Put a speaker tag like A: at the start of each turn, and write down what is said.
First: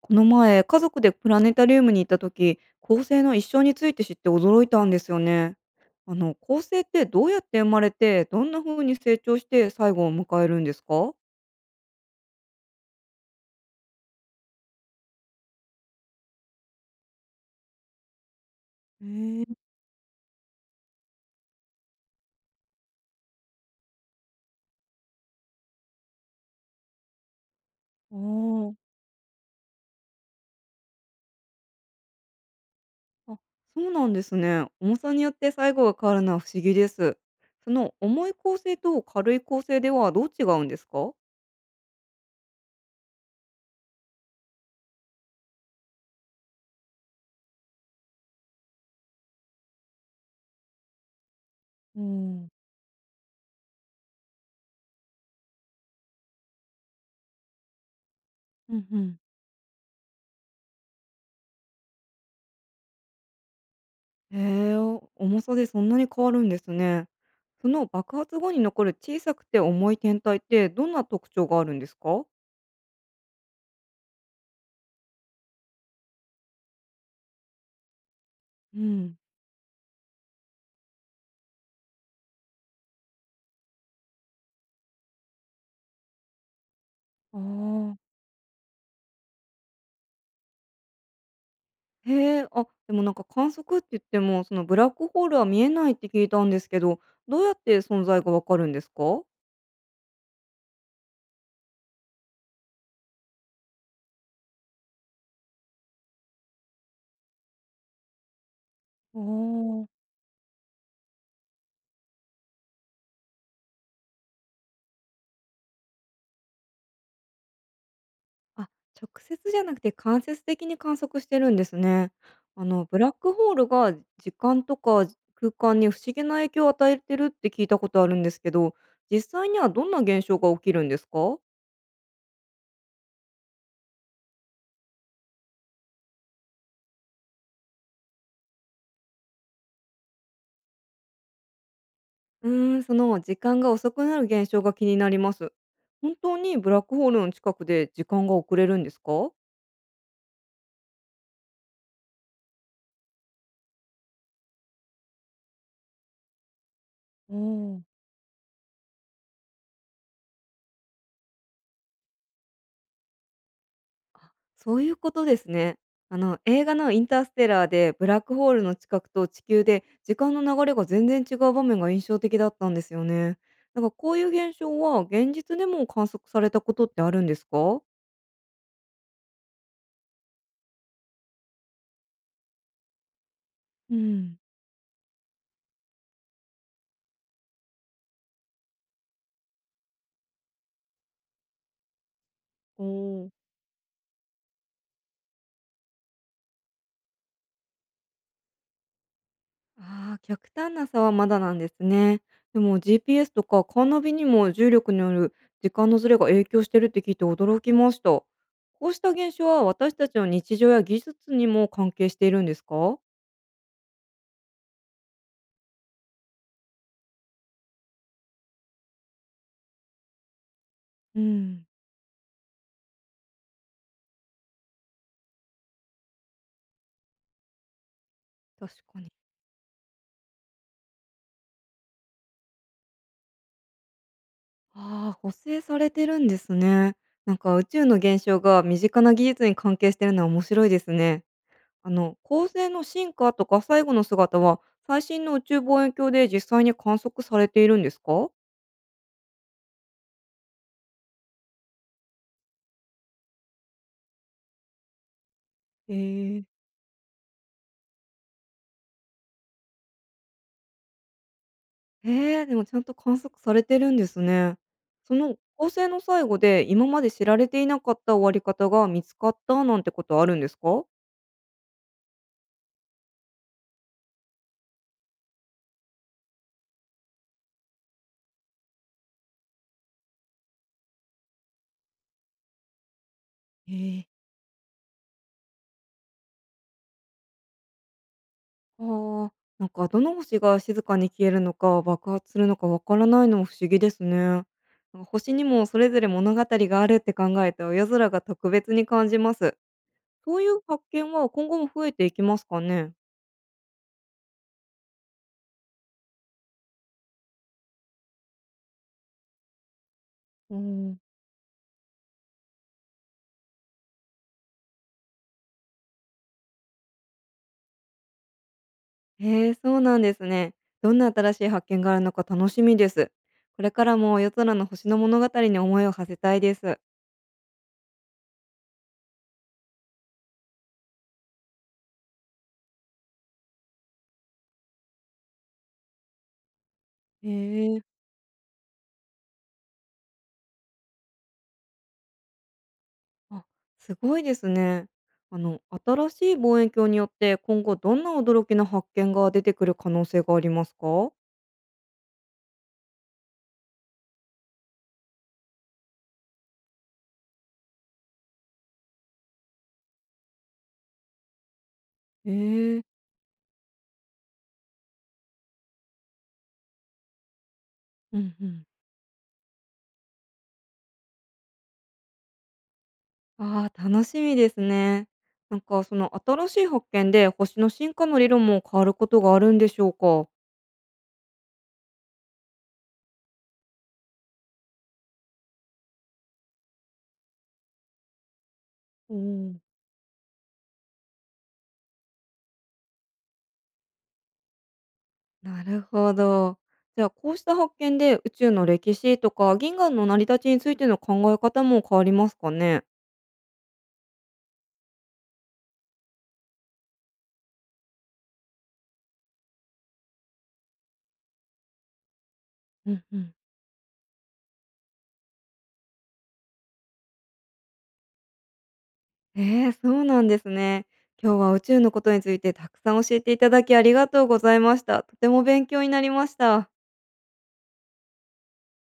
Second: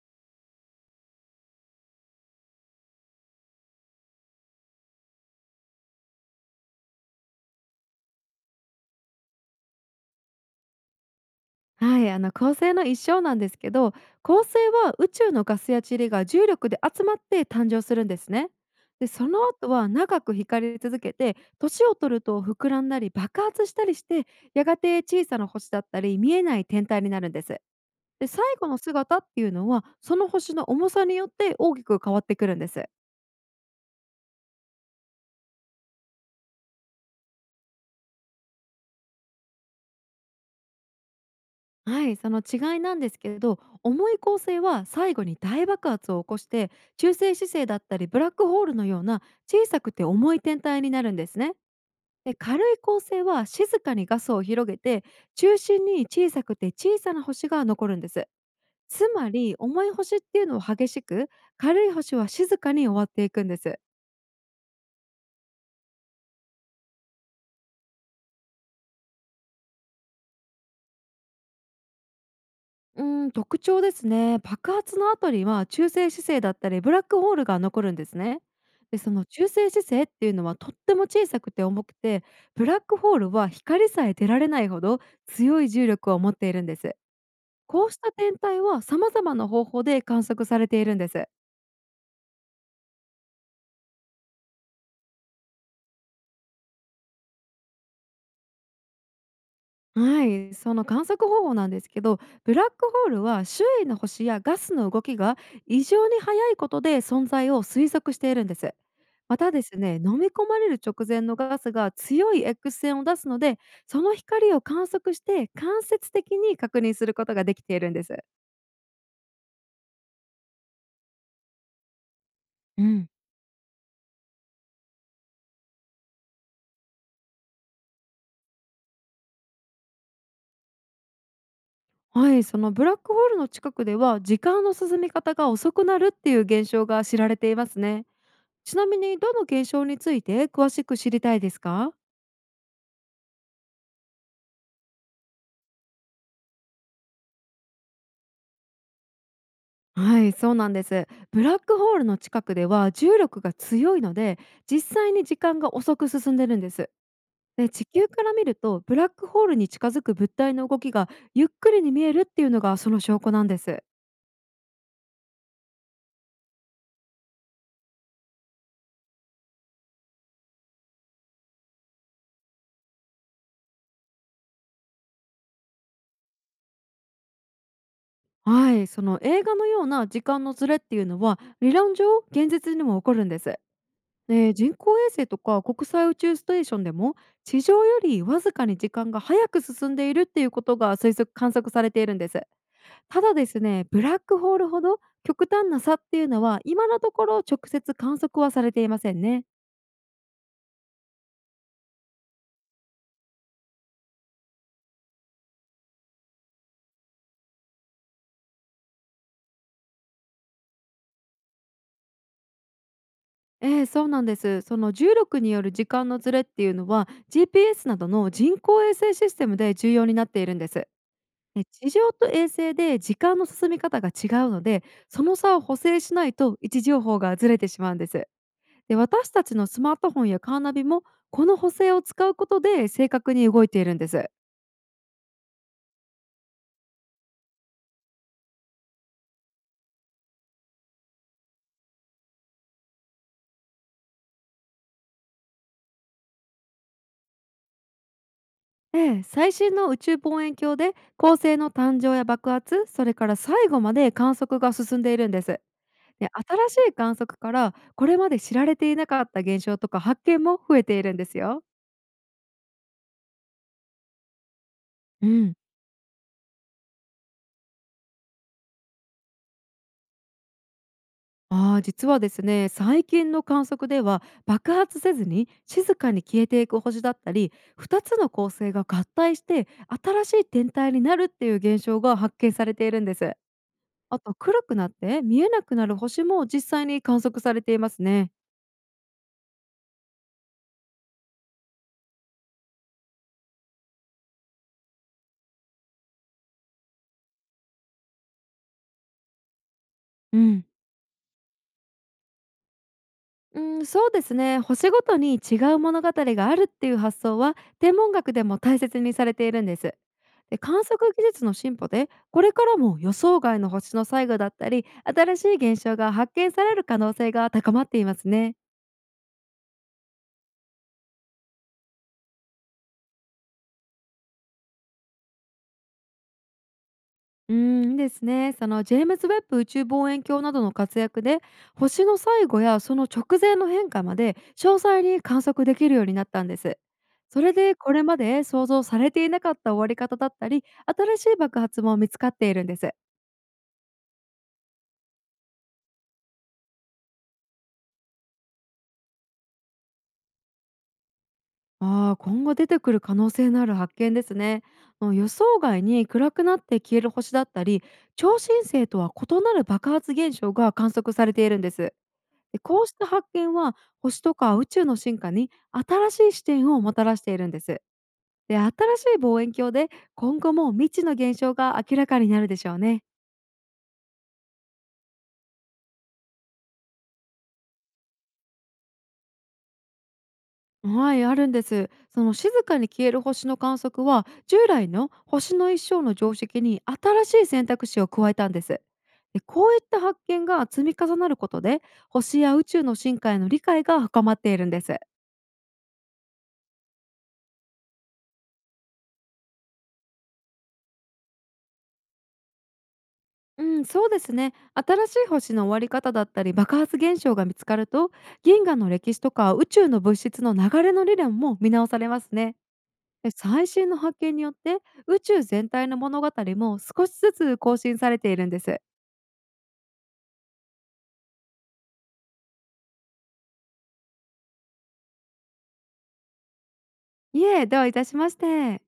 A: この前、家族でプラネタリウムに行った時、恒星の一生について知って驚いたんですよね。恒星ってどうやって生まれて、どんな風に成長して最後を迎えるんですか？
B: はい、恒星の一生なんですけど、恒星は宇宙のガスや塵が重力で集まって誕生するんですね。
A: へ
B: で、そ
A: え
B: の
A: ー。
B: 後は長く光り続けて、年を取ると膨らんだり爆発したりして、やがて小さな星だったり見えない天体になるんです。
A: あ
B: で、最後
A: ー。
B: の姿っていうのは、その星の重さによって大きく変わってくるんです。
A: あ、そうなんですね。重さによって最後が変わるのは不思議です。その重い恒星と軽い恒星ではどう違うんですか？
B: はい、その違いなんですけれど、重い構成は最後に大爆発を起こして、中性子星だったりブラックホールのような小さくて重い天体になるんですね。
A: う
B: で、
A: ん。
B: 軽い構成は静かにガスを広げて、中心に小さくて小さな星が残るんです。
A: うんう
B: つ
A: ん。
B: まり重い星っていうのは激しく、軽い星は静かに終わっていくんです。
A: へえ、重さでそんなに変わるんですね。その爆発後に残る小さくて重い天体ってどんな特徴があるんですか？
B: うん、特徴ですね。爆発の後には中性子星だったりブラックホールが残るんですね。
A: う
B: で、そ
A: ん。
B: の中性子星っていうのはとっても小さくて重くて、ブラックホールは光さえ出られないほど強い重力を持っているんです。
A: あ
B: こう
A: あ。
B: した天体は様々な方法で観測されているんです。
A: へえ、あ、でも観測って言っても、そのブラックホールは見えないって聞いたんですけど、どうやって存在がわかるんですか？
B: はい、その観測方法なんですけど、ブラックホールは周囲の星やガスの動きが異常に速いことで存在を推測しているんです。
A: あ
B: またです
A: あ。
B: ね、飲み込まれる直前のガスが強い X 線を出すので、その光を観測して間接的に確認することができているんです。
A: あ、直接じゃなくて間接的に観測してるんですね。
B: う
A: ブラ
B: ん。
A: ックホールが時間とか空間に不思議な影響を与えてるって聞いたことあるんですけど、実際にはどんな現象が起きるんですか？
B: はい、そのブラックホールの近くでは時間の進み方が遅くなるっていう現象が知られていますね。ちなみにどの現象について詳しく知りたいですか？
A: うーん、その時間が遅くなる現象が気になります。本当にブラックホールの近くで時間が遅れるんですか？
B: はい、そうなんです。ブラックホールの近くでは重力が強いので、実際に時間が遅く進んでるんです。
A: う
B: で、
A: ん。
B: 地球から見るとブラックホールに近づく物体の動きがゆっくりに見えるっていうのがその証拠なんです。
A: そういうことですね。映画のインターステラーで、ブラックホールの近くと地球で、時間の流れが全然違う場面が印象的だったんですよね。こういう現象は、現実でも観測されたことってあるんですか？
B: はい、その映画のような時間のズレっていうのは理論上現実にも起こるんです。
A: うん。
B: で、人工衛星とか国際宇宙ステーションでも地上よりわずかに時間が早く進んでいるっていうことが推測観測されているんです。
A: お
B: た
A: ー。
B: だですね、ブラックホールほど極端な差っていうのは今のところ直接観測はされていませんね。
A: ああ、極端な差はまだなんですね。でも GPS とかカーナビにも重力による時間のズレが影響してるって聞いて驚きました。こうした現象は私たちの日常や技術にも関係しているんですか？
B: ええ、そうなんです。その重力による時間のズレっていうのは GPS などの人工衛星システムで重要になっているんです。
A: う
B: え、
A: ん。
B: 地上と衛星で時間の進み方が違うので、その差を補正しないと位置情報がずれてしまうんです。
A: 確
B: で、
A: かに。
B: 私たちのスマートフォンやカーナビもこの補正を使うことで正確に動いているんです。
A: ああ、補正されてるんですね。宇宙の現象が身近な技術に関係してるのは面白いですね。恒星の進化とか最後の姿は、最新の宇宙望遠鏡で実際に観測されているんですか？
B: ええ、最新の宇宙望遠鏡で恒星の誕生や爆発、それから最後まで観測が進んでいるんです。
A: え
B: で、
A: ー。
B: 新しい観測からこれまで知られていなかった現象とか発見も増えているんですよ。
A: えー、でもちゃんと観測されてるんですね。そ
B: う
A: の
B: ん、
A: 恒星の最後で今まで知られていなかった終わり方が見つかったなんてことあるんですか？
B: 実はですね、最近の観測では爆発せずに静かに消えていく星だったり、2つの恒星が合体して新しい天体になるっていう現象が発見されているんです。
A: えー。
B: あと、黒くなって見えなくなる星も実際に観測されていますね。
A: ああ、どの星が静かに消えるのか爆発するのかわからないのも不思議ですね。星にもそれぞれ物語があるって考えて夜空が特別に感じます。そ
B: う
A: ういう
B: ん。
A: 発見は今後も増えていきますかね。
B: うん、そうですね。星ごとに違う物語があるっていう発想は天文学でも大切にされているんです。
A: う
B: で、観
A: ん。
B: 測技術の進歩でこれからも予想外の星の最後だったり新しい現象が発見される可能性が高まっていますね。
A: へえ、そうなんですね。どんな新しい発見があるのか楽しみです。これからも夜空の星の物語に思いを馳せたいです。
B: いいですね。そのジェームズ・ウェッブ宇宙望遠鏡などの活躍で、星の最後やその直前の変化まで詳細に観測できるようになったんです。
A: へ
B: それで、
A: え。
B: これまで想像されていなかった終わり方だったり新しい爆発も見つかっているんです。
A: あ、すごいですね。新しい望遠鏡によって今後どんな驚きの発見が出てくる可能性がありますか？
B: ああ、今後出てくる可能性のある発見ですね。もう予想外に暗くなって消える星だったり、超新星とは異なる爆発現象が観測されているんです。
A: え
B: で、こ
A: え。
B: うした発見は星とか宇宙の進化に新しい視点をもたらしているんです。
A: うんう
B: で、
A: ん。
B: 新しい望遠鏡で今後も未知の現象が明らかになるでしょうね。
A: ああ、楽しみですね。その新しい発見で星の進化の理論も変わることがあるんでしょうか？
B: はい、あるんです。その静かに消える星の観測は従来の星の一生の常識に新しい選択肢を加えたんです。
A: う
B: で、
A: ん。
B: こういった発見が積み重なることで星や宇宙の進化への理解が深まっているんです。
A: なるほど。じゃあこうした発見で宇宙の歴史とか銀河の成り立ちについての考え方も変わりますかね？
B: うん、そうですね。新しい星の終わり方だったり爆発現象が見つかると、銀河の歴史とか宇宙の物質の流れの理論も見直されますね。
A: うんう
B: で、
A: ん。
B: 最新の発見によって宇宙全体の物語も少しずつ更新されているんです。
A: ええ、そうなんですね。今日は宇宙のことについてたくさん教えていただきありがとうございました。とても勉強になりました。
B: いえ、どういたしまして。